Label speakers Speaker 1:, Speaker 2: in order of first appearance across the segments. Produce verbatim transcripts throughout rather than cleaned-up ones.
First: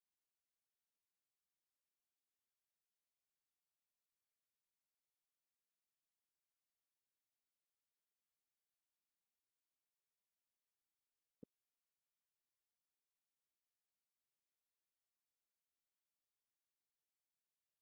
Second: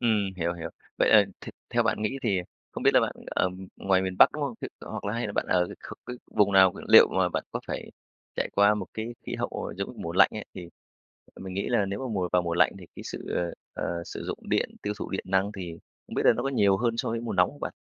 Speaker 1: Ừm, hiểu, hiểu. Vậy là th theo bạn nghĩ thì không biết là bạn ở ngoài miền Bắc, đúng không? Ờ, hoặc là hay là bạn ở cái kh cái vùng nào? L liệu mà bạn có phải trải qua một cái khí hậu, giống như, mùa lạnh ấy, thì, ờ, mình nghĩ là nếu mà mùa vào mùa lạnh thì cái sự, ờ, ờ, sử dụng điện, tiêu thụ điện năng thì không biết là nó có nhiều hơn so với mùa nóng hông bạn?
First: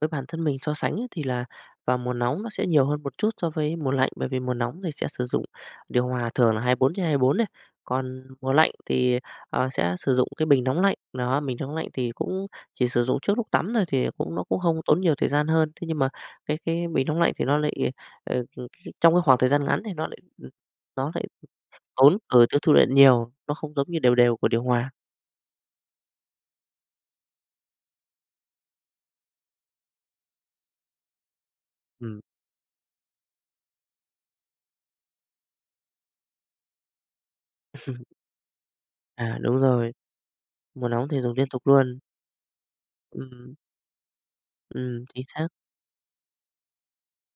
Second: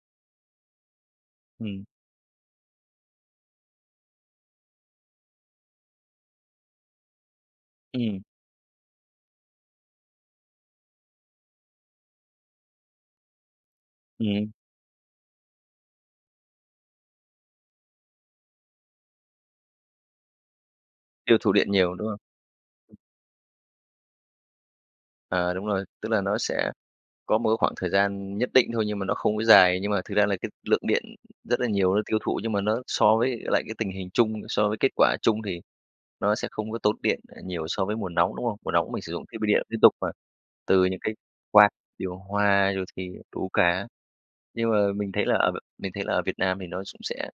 Speaker 2: Với bản thân mình so sánh ấy thì là
Speaker 1: Ừm.
Speaker 2: vào mùa nóng nó sẽ nhiều hơn một chút so với mùa lạnh, bởi vì mùa nóng thì sẽ sử dụng điều hòa thường là hai bốn trên hai bốn đấy,
Speaker 1: Ừm.
Speaker 2: còn mùa lạnh thì, ờ, sẽ sử dụng cái bình nóng lạnh, nó, bình nóng lạnh thì cũng chỉ sử dụng trước lúc tắm thôi, thì cũng nó
Speaker 1: Ừm.
Speaker 2: cũng hông tốn nhiều thời gian hơn. Thế nhưng mà cái cái bình nóng lạnh thì nó lại, ờ, c cái trong cái khoảng thời gian ngắn thì nó lại ừm, nó lại
Speaker 1: Tiêu thụ điện nhiều, đúng
Speaker 2: tốn,
Speaker 1: không?
Speaker 2: ờ, tiêu thụ điện nhiều, nó không giống như đều đều của điều hòa.
Speaker 1: À, đúng rồi, tức là nó sẽ có một cái khoảng thời gian nhất định thôi nhưng mà nó không có dài nhưng mà thực ra là cái lượng điện rất là nhiều, nó tiêu
Speaker 2: Ừm.
Speaker 1: thụ nhưng mà nó so với lại cái tình hình chung so với kết quả chung thì nó sẽ không có tốn điện, à, nhiều so với mùa nóng, đúng không? Mùa nóng mình sử dụng
Speaker 2: À,
Speaker 1: thiết bị
Speaker 2: đúng
Speaker 1: điện liên
Speaker 2: rồi.
Speaker 1: tục mà, từ
Speaker 2: Mùa
Speaker 1: những
Speaker 2: nóng
Speaker 1: cái
Speaker 2: thì dùng liên tục
Speaker 1: quạt,
Speaker 2: luôn.
Speaker 1: điều hòa rồi thì đủ
Speaker 2: Ừm.
Speaker 1: cả. Nhưng mà
Speaker 2: Ừm,
Speaker 1: mình
Speaker 2: chính
Speaker 1: thấy là
Speaker 2: xác.
Speaker 1: ờ, mình thấy là ở Việt Nam thì nó sũng sẽ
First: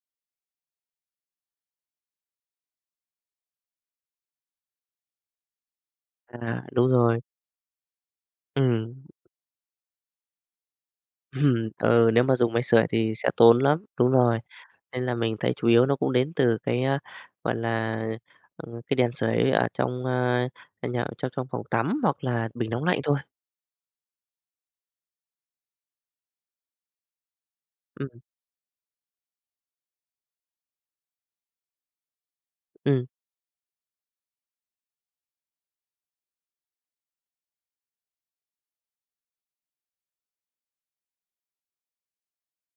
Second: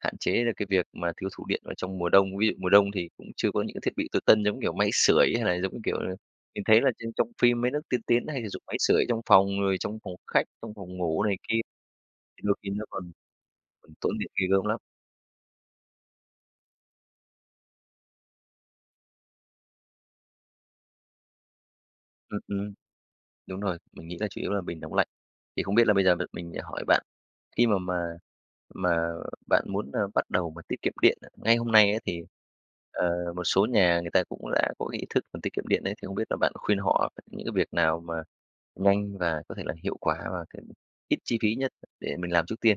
Speaker 1: hạn chế được cái việc mà tiêu thụ điện ở trong mùa đông. Ví dụ mùa đông thì cũng chưa có những cái thiết bị tối tân giống, kiểu, máy sưởi hay là giống như kiểu là
Speaker 2: À,
Speaker 1: mình thấy
Speaker 2: đúng
Speaker 1: là trên
Speaker 2: rồi.
Speaker 1: trong phim mấy nước tiên tiến hay sử dụng máy sưởi
Speaker 2: Ừm.
Speaker 1: trong phòng rồi trong phòng khách, trong phòng ngủ này kia,
Speaker 2: Ừm, ừ, nếu mà
Speaker 1: thì
Speaker 2: dùng
Speaker 1: đôi
Speaker 2: máy
Speaker 1: khi
Speaker 2: sưởi
Speaker 1: nó còn
Speaker 2: thì sẽ tốn lắm,
Speaker 1: còn
Speaker 2: đúng
Speaker 1: tốn tiện
Speaker 2: rồi,
Speaker 1: ghê gớm lắm.
Speaker 2: nên là mình thấy chủ yếu nó cũng đến từ cái, a, gọi là, ờ, ờ, cái đèn sưởi ở trong, a, à, nhà trong trong phòng tắm hoặc
Speaker 1: Ừm,
Speaker 2: là bình
Speaker 1: ừm.
Speaker 2: nóng lạnh thôi.
Speaker 1: Đúng rồi, mình nghĩ là chủ yếu là bình nóng lạnh. Thì không biết là bây giờ m mình, ờ, hỏi bạn, khi mà mà
Speaker 2: Ừm.
Speaker 1: mà bạn muốn là bắt đầu mà tiết kiệm điện á, ngay hôm nay ấy thì,
Speaker 2: Ừm.
Speaker 1: ờ, một số nhà người ta cũng đã có cái ý thức là tiết kiệm điện ấy, thì không biết là bạn khuyên họ những cái việc nào mà nhanh và có thể là hiệu quả và cái ít chi phí nhất để mình làm trước tiên?